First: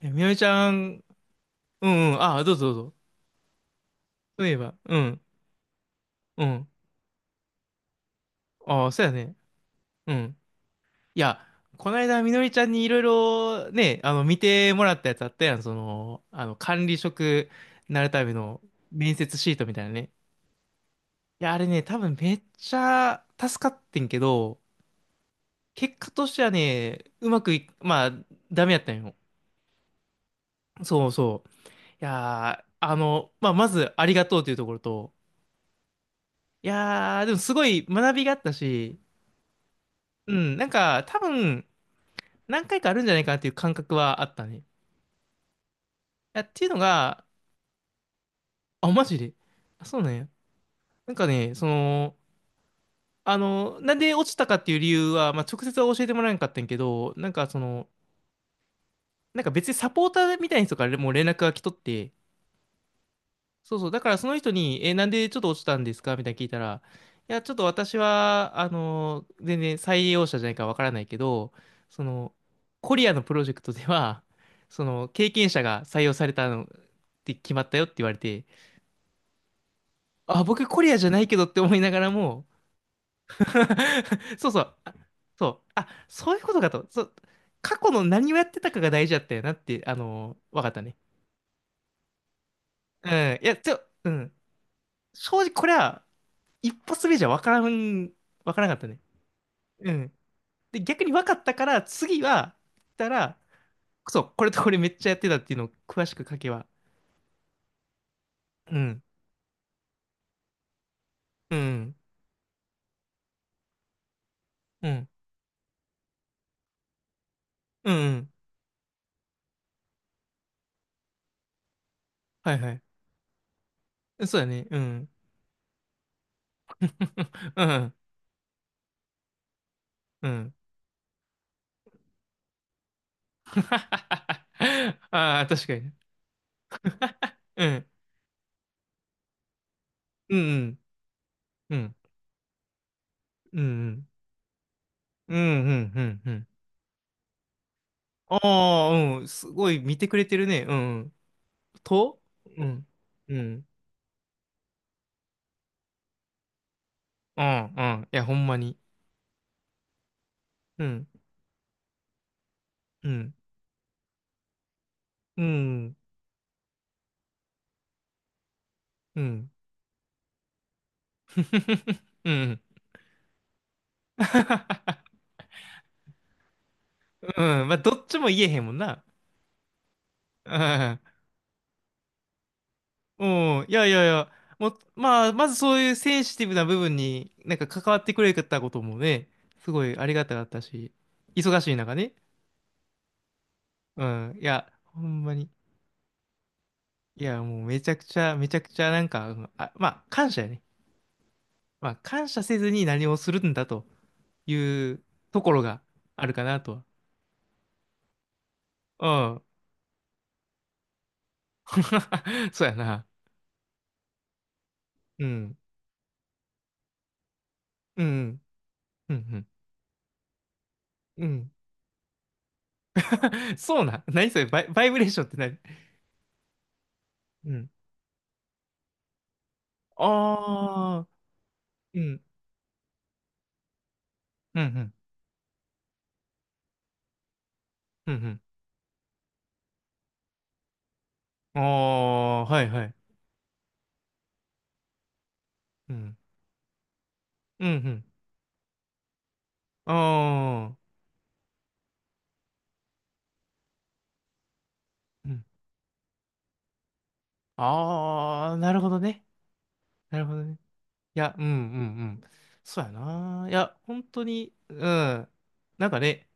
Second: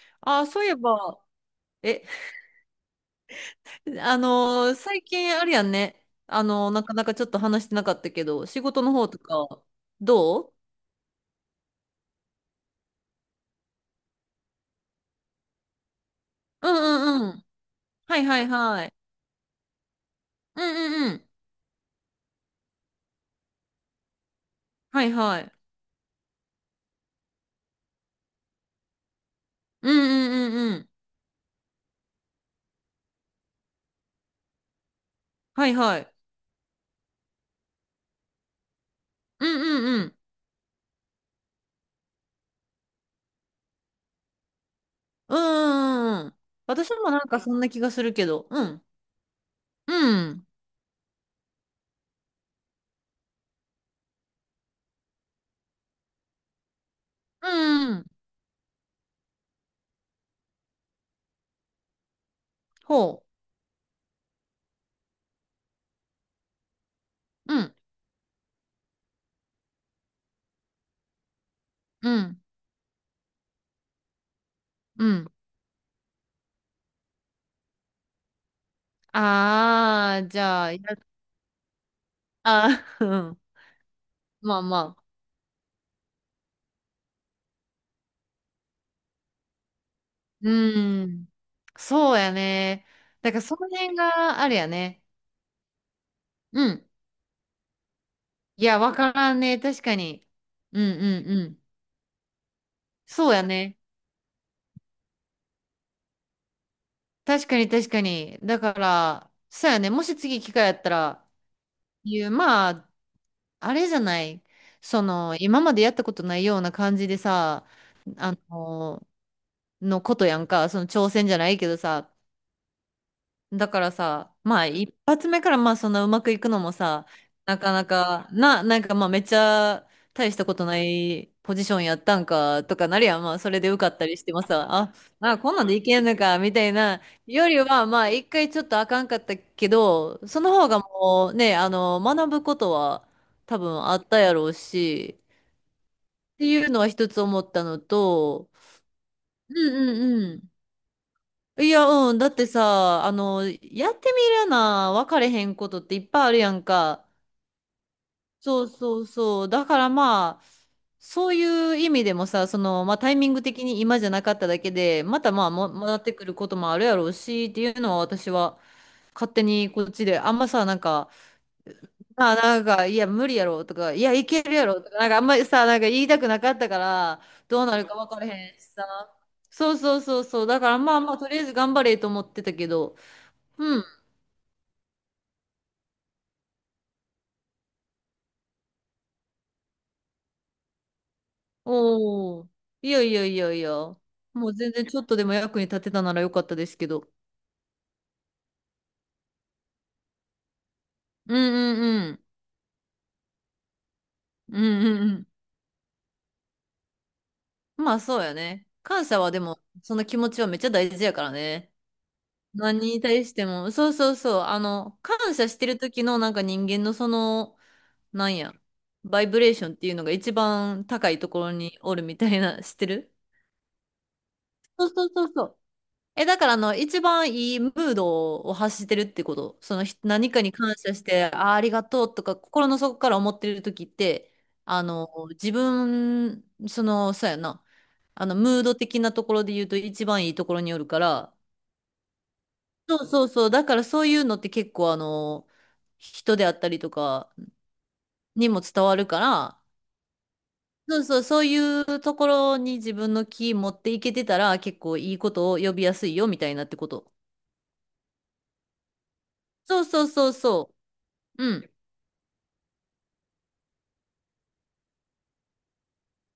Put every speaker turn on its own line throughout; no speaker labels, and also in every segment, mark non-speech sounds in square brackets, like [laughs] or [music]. え、みのり
あ
ち
あ、そうい
ゃ
え
ん、
ば、
う
え、
んうん、あ、どうぞどうぞ。
[laughs]
そういえば、う
最
ん、
近あれやんね。
うん。
なかなかちょっと話してなかったけど、仕事
ああ、
の
そう
方
や
と
ね。
か、
うん。
どう？
いや、この間、みのりちゃんにいろいろね、見てもらったやつあったやん。その、
うん
管理
うんうん。
職になる
は
た
い
め
はい
の
はい。
面接シートみたいなね。
うんうんうん。
いや、あれね、多分めっちゃ助かってんけど、
はいはい。
結果としてはね、うまくい、まあ、ダメやったんよ。
うんうんうんうん。
そうそう。いやー、まあ、まず、ありがとうというところと、
はいはい。
いやー、でもすごい学びがあったし、
うんうんうん。
うん、なんか、多分、何回かあるんじゃないかなっていう感覚はあったね。い
うんうんうん。
や、っていうの
私もなん
が、
かそんな気がするけど、うん。
あ、マジで。あ、
う
そうなんや。
ん。
なんかね、その、なんで落ちたかっていう理由は、まあ、直接は教えてもらえなかったんやけど、なん
う
かそ
ん
の、
うん。
なんか別にサポーターみたいな人からもう連絡が来とって、
ほ
そうそう。だからその人に、え、なんでちょっと落ちたんですかみたいな聞いたら、いや、ちょ
う。
っ
う
と
ん。
私は、全然採用者じゃないからわからないけど、そ
う
の、
ん。
コリアのプロジェクトでは、[laughs] そ
う
の、
ん。
経験者が採用されたのって決まったよって言われて、
ああ、じ
あ、
ゃ
僕
あ、や。
コリアじ
[laughs]
ゃないけどって思いながらも、
ああ、うん。
[laughs] そう
ま
そ
あ
う、あ
まあ。
そう、あ、そういうことかと、そう、過去の何をやってたかが大事だったよなって、わかったね。
うん。そうやね。
うん、
だから
いや、
その
ちょ、
辺
うん、
があるやね。
正直これは、
う
一
ん。
発目じゃ分か
い
らなか
や、
った
わ
ね。
からんね。確
う
か
ん。
に。うん
で、
う
逆に分
ん
か
う
った
ん。
から、次は、た
そう
ら、
やね。
そう、これとこれめっちゃやってたっていうのを詳しく書けば。
確かに確かに。だか
うん。
ら、そうやね。もし次機会やったら、
うん。
いう、まあ、あれじゃない。
う
そ
ん。
の、今までやったことないような感じでさ、
うん。うん
あの、のことやんか。その挑戦じゃないけどさ、
はいはい。
だからさ、
そうだ
ま
ね。
あ
う
一
ん。
発目からまあそんなうまくいくのもさ、
[laughs]
な
う
かな
ん。
か、なんかまあめっちゃ
う
大した
ん。
ことないポジションやったんかとかなるやん。まあそれで受かった
[laughs]
りしてもさ、あ、
ああ、
こんな
確
ん
か
で
に
い
ね。
けんのかみたいなより
う
は
ん。
まあ一回ちょっとあかんかったけど、
う
その方
ん。
がもうね、あ
うん。
の、学ぶことは多
う
分あっ
ん。
たやろうし、
うん。うん。うん。う
っ
ん。
ていうのは一つ思ったの
あ
と、
あー、うん。す
う
ごい
んう
見てくれ
ん
て
うん。
るね。うん。
いや、うん。
と
だって
うん。
さ、あ
う
の、
ん。
やってみるな、分かれへんことっていっぱいあるやんか。
うん。うん。いや、ほんま
そう
に。
そうそう。だからまあ、
うん。
そういう意味でもさ、その、まあ
う
タイミ
ん。
ング的に今じゃなかっただけで、また
う
まあ、戻
ん、
ってくることもあるやろうし、っていうのは私は
う
勝手
ん。
にこっちで、あんまさ、なんか、
[laughs] うん。
なんか、いや、無理やろとか、いや、いけるやろとか、なんかあん
[laughs]
まりさ、なんか言いたくなかったから、ど
う
う
ん。ま
な
あ、
る
ど
か
っ
分
ち
かれ
も言え
へん
へ
し
んもん
さ。
な。
そうそうそうそう。だからまあまあ、
[laughs]
とりあえず頑張れと思ってたけど、
うん。うん。い
うん。
やいやいや。もう、まあ、まずそういうセンシティブな部分になんか関わってくれたこともね、すごいありがたかったし、忙しい中ね。
おお、いやいやいやいや。
うん。い
もう
や、
全然ち
ほ
ょっと
ん
でも
まに。
役に立てたならよかったですけど。
いや、もうめちゃくちゃ、めちゃくちゃなんか、うんあ、まあ、感謝やね。
うんう
まあ、
んうん。
感謝せずに何をするんだとい
うんう
う
んうん。
ところがあるかなと
まあそうやね。感謝
は。
は
う
で
ん。
も、その気持ちはめっちゃ大事やからね。
[laughs] そうや
何に
な。
対しても。そうそうそう。あの、
う
感謝
ん。
してる時のなんか人間のその、
う
なん
ん。
や、
う
バイブ
ん
レーションっていうのが一番高い
う
と
ん。う
こ
ん。
ろにおるみたいな、知ってる？
[laughs] そうなん。何それバ
そう
イブ
そ
レー
う
ショ
そ
ンっ
う
て
そ
何
う。だからあの、一番
う
いい
ん。
ムードを発してるってこと。その何かに感謝し
ああ、
て、ありが
う
とう
ん。
とか、心の底から思ってる時って、
うんう
あ
ん。
の、自分、その、そうやな、
う
あの、
ん
ムード的なところで言うと一番いいところによるから、
うん。ああ、はいはい。
そうそうそう、だからそういうのって結構
うん。
人であったりとか
うんうん。
にも伝わるから、
ああ、
そうそう、そういうところに自分の気持っていけてたら、結構いい
う
こ
ん。
とを呼びやすいよ、みたいなってこと。
ああ、なるほどね。
そうそう
なる
そう
ほどね。
そ
いや、う
う。
んう
うん。
んうん。そうやな。いや、本当に、うん。なんかね、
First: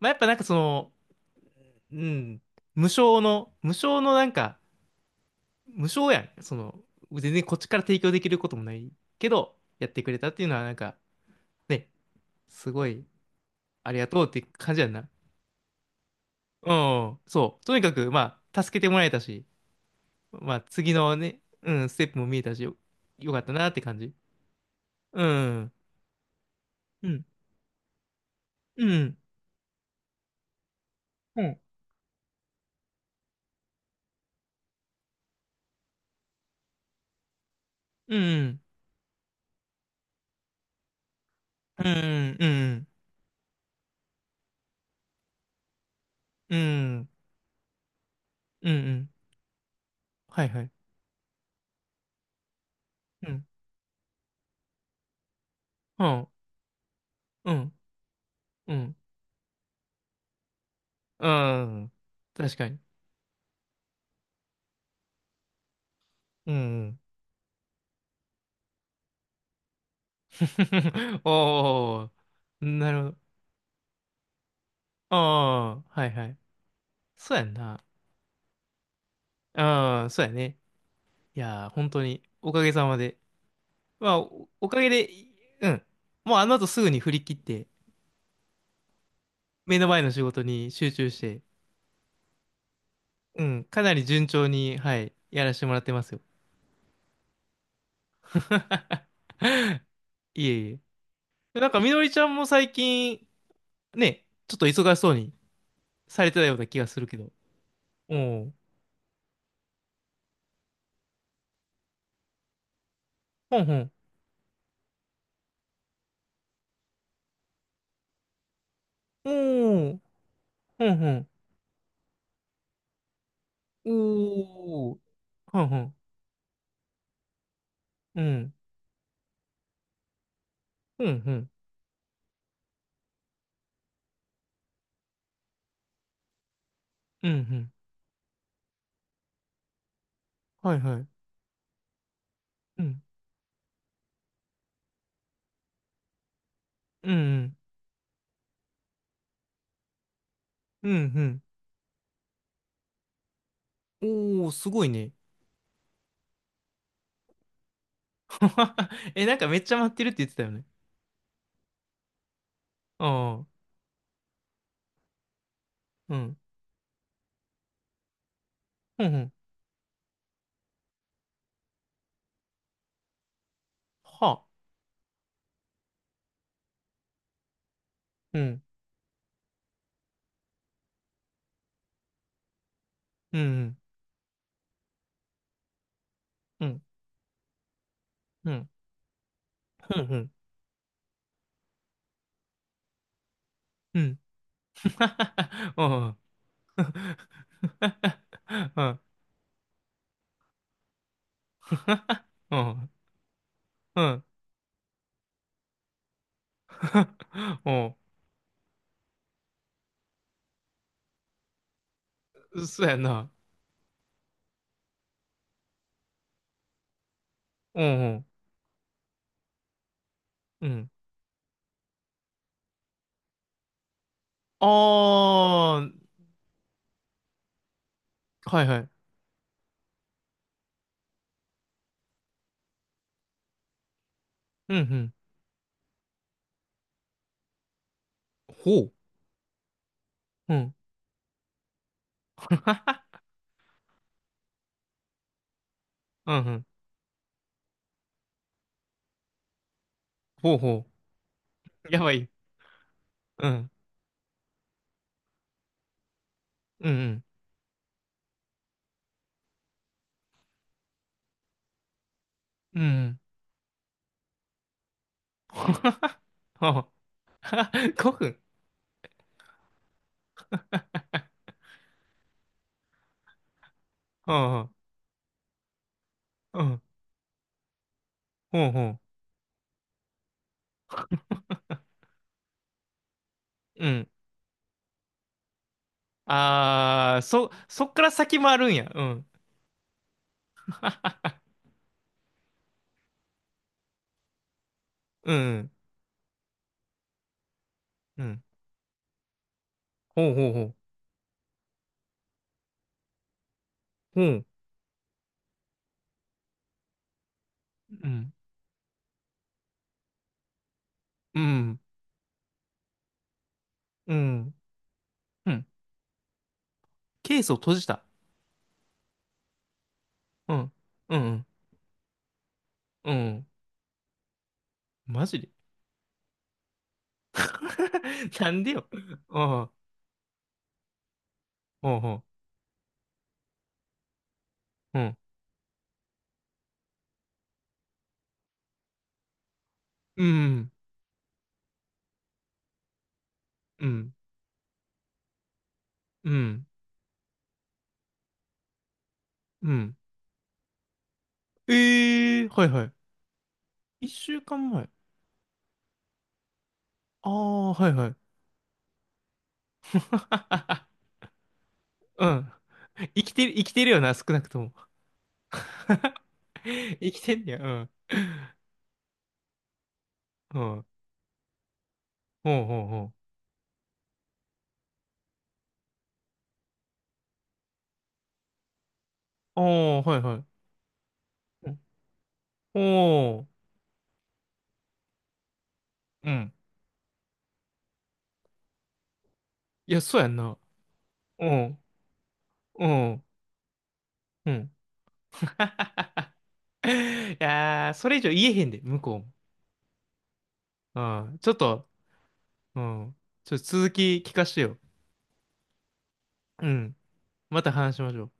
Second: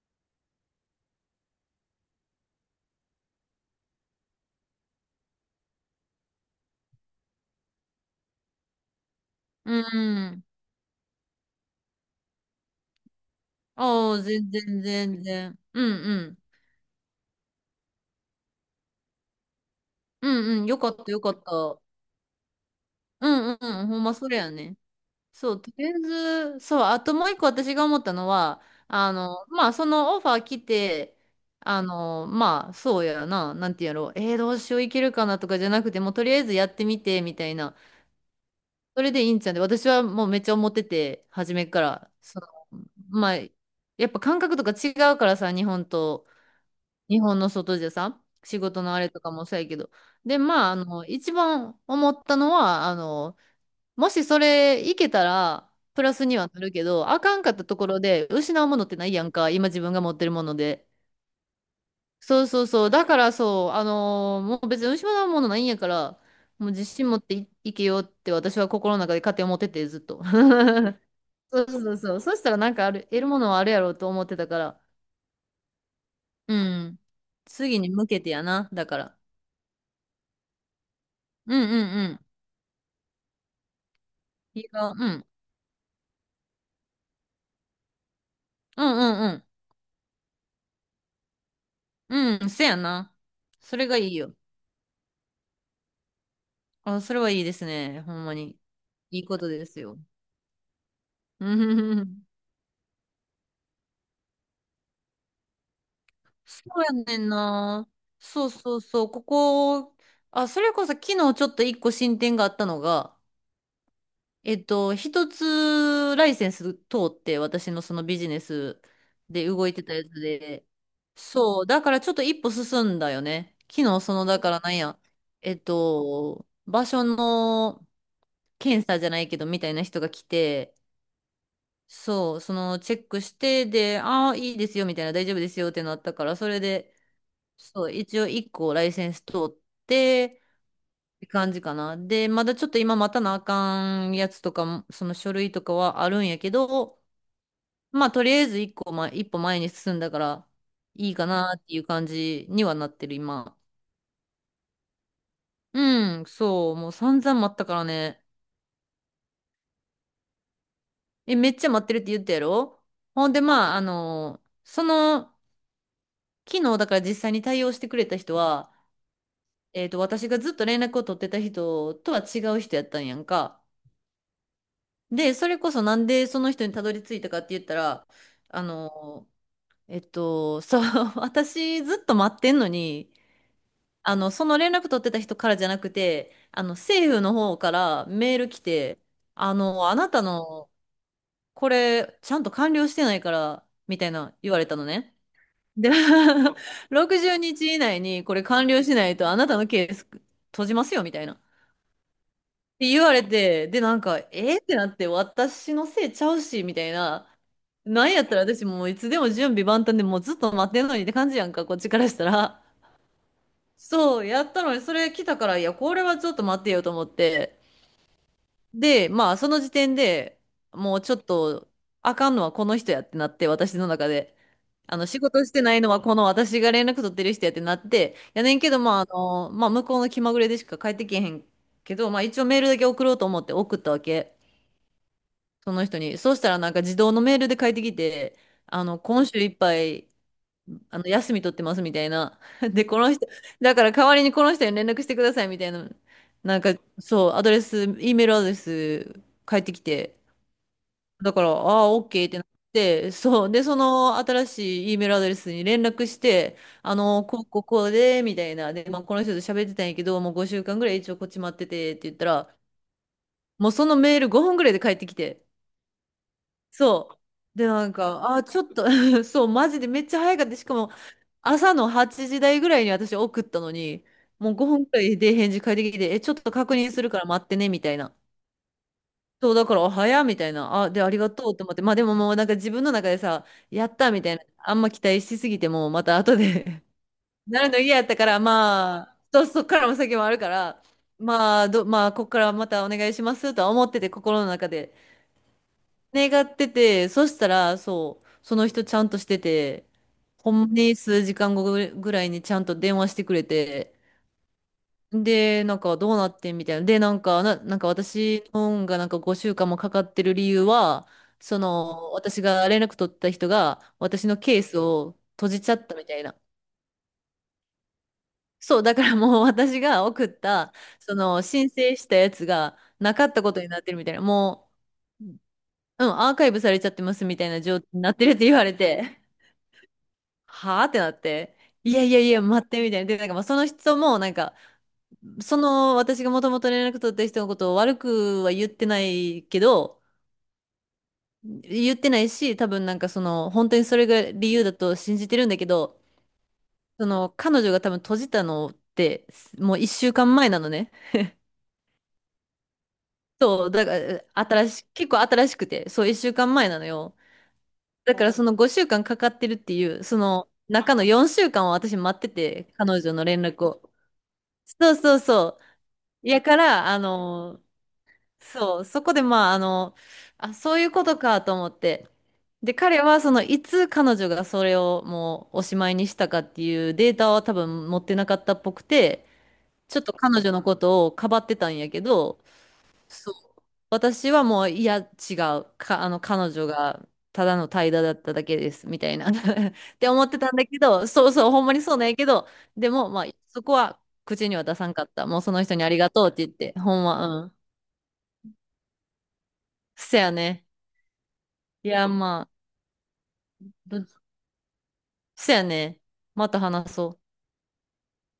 まあ、やっぱなんかその、うん、無償のなんか、無償やん。その、全然こっちから提供できることもないけど、
う
やってくれたって
ん。
いうのは、なんか、ね、すごい、ありが
あ
と
あ、
うって
全
感じ
然
やんな。
全然。うんうん。
うん、そう。とにかく、まあ、助けてもらえたし、
う
ま
ん
あ、
うん。よか
次
った
の
よか
ね、
っ
う
た。
ん、ステップも見えたし、よ、
う
よかった
んう
なっ
ん
て
うん。ほ
感
ん
じ。
まそれやね。
う
そう、と
ん、
りあえず、そう、あ
う
と
ん、
もう一個私が思ったのは、
う
あ
ん、
の、まあ、そのオファー来て、
うん、
あの、まあ、そうやな、なんていうんやろう、どうしよういけるかなとかじゃなくて、もうとりあえずやってみて、みたいな。
うん、うん、
それでいいんちゃうんで、私はもうめっちゃ思ってて、初めか
う
ら。
ん、
そ
う
の、
ん、
まあ、やっぱ感覚とか違うからさ、日本と。日本の外じゃさ、仕
うん、う
事のあれ
ん、
とかもそうやけど。で、
はいは
ま
い。
あ、あの、一番思ったのは、あ
う
の、
ん、
もしそれいけたら、プ
う
ラス
ん、
にはなるけど、あかんか
う
ったと
ん、
ころで失う
う
ものって
ん、
ないやんか、今自分が持ってるもので。
うん、
そう
確
そう
かに。
そう。だからそう、もう別に失うものないんやから、
う
もう自
ん。
信持っていけよって私は心の中で勝手に思ってて、ずっと。[laughs]
[laughs]
そうそう
おー、
そう。そしたらなんか
なるほど。
得るものはあるやろうと思ってたから。
ああ、はいはい。
うん。
そうやん
次
な。
に向けてやな、だから。
ああ、そうやね。い
うん
やー、
う
本
ん
当
うん。
に、おかげさまで。まあ、お、
い
お
い
かげ
が、う
で、
ん。
うん。もうあの後すぐに振り切って、
うんうん
目の前の仕事に集中して、
うん。うん、せやな。
うん、
そ
か
れ
な
が
り
いい
順
よ。
調に、はい、やらせてもらってますよ。
あ、それはいいですね。ほんまに。
[laughs]
いいことですよ。
いえい
う
え。
ん
なん
う
か、み
ん
の
う
りちゃ
ん。
んも最近、ね、ちょっと忙しそうにされ
[laughs]
てたよう
そ
な気
う
がす
や
るけ
ねん
ど。
な。
お
そう
ー、
そうそう。あ、それこそ昨日ちょっと一個進展があったのが、
ほんほん。
一つライセンス通って私のそのビジネス
お
で動いてた
ー、
やつで、
ほんほん。
そう、だからちょっと一歩進んだよね。昨日その、だからなん
お
や、
ー。はんはん。
場所の
うん。
検査じゃないけどみたいな人が来て、
うん、うん。
そう、そのチェックして、で、ああ、いいですよみたいな、大丈夫ですよってなったから、それで、
うん、うん。
そう、一応一個ライセンス通って、
はい、は
っ
い。
て感じかな。で、まだちょっと
う
今
ん。
待たなあかんやつとかも、その書類とかはあるんやけど、
うん、うん。
まあとりあえず一歩前に進んだから
う
いいか
ん、
なっていう感じにはなってる今。
うん。おー、すごいね。
うん、そう、もう散々待ったからね。
[laughs] え、なんかめっちゃ待ってるって言ってたよね。
え、めっちゃ待ってるって言ったやろ。
あ
ほんで、
あ。
まあ、あの、その、
うん。
昨日だから実際に対応してくれた人は、
うん、うん。
私がずっと連絡を取ってた人とは違う人やったんやんか。
は。
で、それこそなんでその人にたどり着いたかって言ったら、
うん。
あの、そう、[laughs] 私ずっと待ってんのに、
うん、うん。
あの、その連絡取ってた人からじゃなくて、あ
う
の、
ん。
政府の方からメール
う
来
ん、
て、あの、あ
う
なた
ん。
の、これ、ちゃんと完了してないから、
う
み
ん。[laughs] う
たい
ん。
な言われたのね。
う
で、
ん。
[laughs] 60日以内にこれ完
う
了し
ん。
ないと、あなたのケース閉じますよ、みたいな。って言われて、で、な
う
んか、
ん。
えー、ってなって、私のせいちゃうし、みたいな。なんやったら私もういつでも準備万端でもうずっと待ってんのにって感じやんか、こっちからした
う
ら。
ん。そうやな。
そう、やったのに、それ来たから、いや、これはちょっと待ってよと思って。
うん。
で、まあ、その時点で
うん。
もうちょっと、あかんのはこの人やってなって、私の中で。あの、仕
あ
事してないのはこの私が連絡取ってる人やってなって、や
あ。
ねん
はい、
け
は
ど、まあ、あ
い。
の、まあ、向こうの気まぐれでしか帰ってけへんけど、まあ、一応メールだけ送ろうと思って送ったわけ。
うん、うん。
その人に。そうしたらなんか自動のメールで帰ってきて、あ
ほ
の、
う。
今週いっぱい
うん。
あの、休み取ってますみたいな。[laughs] で、この
[laughs]
人、だから代わりにこの人に連絡してくださいみたいな。
うんう
なん
ん。
か、そう、アドレス、E メールアドレス返ってきて、
ほうほ
だから、ああ、
う。やば
OK っ
い。
てなって、そ
う
う、で、
ん。
その新しい E メールアドレスに連絡して、
う
あ
ん。
の、こう、こう、こうで、みたいな。で、まあ、この人と喋ってたんやけど、もう5週間ぐらい一応こっち待っててって言ったら、
うん。うん。
もうそのメール5分ぐらいで返ってきて、
[laughs] ほうは。
そう。で、なん
[laughs] 5
か、
分。
ちょっと [laughs] そう、マジでめっちゃ早かった。しかも、朝の8時台ぐらいに私送ったのに、
う
もう
ん。
5分くらいで返事返ってきて、え、ちょっと
う
確
ん。
認するから待ってね、みたいな。
ほうほう。
そう、だから、あ早っみたいな。あ、で、ありがとうって思って。まあでももうなんか自分の中でさ、や
う
っ
ん。
たみたいな。あんま期待しすぎても、また後で
あー、
[laughs]
そ、
なるの
そっ
嫌
か
やっ
ら
たか
先
ら、
もあるんや。う
まあ、
ん。
そう、そっからも先もあるから、
[laughs] あ、
まあ、まあ、こっからまたお願いしますとは思ってて、心の中で。
うん。
願ってて、そしたら、
う
そう、
ん。
その人ちゃんとしてて、
ほうほ
ほ
うほ
んま
う。
に数時間後ぐらいにちゃんと電話してくれて、
ほう。
で、なんかどうなってんみたいな。で、なんか、なんか
うん。
私の本がなんか5週間もかかってる理由は、
う
そ
ん。
の、私が連絡取った人が、
う
私の
ん。
ケースを閉
う
じ
ん。
ちゃったみたいな。
ケースを閉じた。
そう、だからもう [laughs] 私が送っ
うん。
た、そ
う
の、
ん。
申請したやつが
う
なかった
ん。
ことになってるみたいな。も
マジで
う、うん、アーカイブされちゃってますみたいな状態になってるっ
[laughs]
て
な
言
ん
わ
で
れ
よ。
て。
うん。
はあってなって、い
ほう
やいや
ほ
いや、待って、みたいな。で、なんかまあその人も、なんか、
う。うん。
その私がもともと連絡取った人のことを悪くは言ってないけど、
うん。
言ってないし、多分なんかその、本当に
う
それ
ん。
が理由だと信じてるんだけど、
うん。
その、彼女が多分閉じたのって、
う
もう一
ん。
週間前なのね。
ええーはいはい。
そう、だから、
一週間前。
結構新しくて、そう、一週間前なのよ。
ああ、はいは
だ
い。
からその5週間かんかかってるっていう、その、
[laughs]
中の4週間を私待っ
う
て
ん。
て、彼女の連
生
絡
きてる
を。
よな、少なくとも。
そうそうそう。いやか
[laughs]
ら、あ
生きてんねや、
の、
うん。
そう、そこでまあ、あの、あ、
う
そうい
ん。
うことかと思って。
ほう
で、
ほう
彼
ほ
は
う。
その、いつ彼女がそれをもうおしまいにしたかっていうデータは多分持ってなかったっぽくて、ち
お
ょっ
ー、
と
はいは
彼女の
い。
ことをかばってたんやけど、
う
そう。
んおー、
私はもう、いや、違う。あの、
う
彼
ん。
女が、ただの怠惰だっただけです、みたいな。[laughs] っ
いや、
て
そう
思
や
っ
ん
てたん
な。
だけど、そう
う
そう、ほんまに
ん、
そうなんやけど、
う
でも、ま
ん、
あ、そこは口
う
には
ん。
出さんかった。もうその人にありがとうっ
[laughs]
て言って、ほんま、
い
うん。
やー、それ以上言えへんで、向こう
せやね。
も。うん。ちょっと、
いや、まあ、
うん。ちょっと続き
ど
聞かしてよ。
せやね。また
う
話
ん。
そう。
また話しましょう。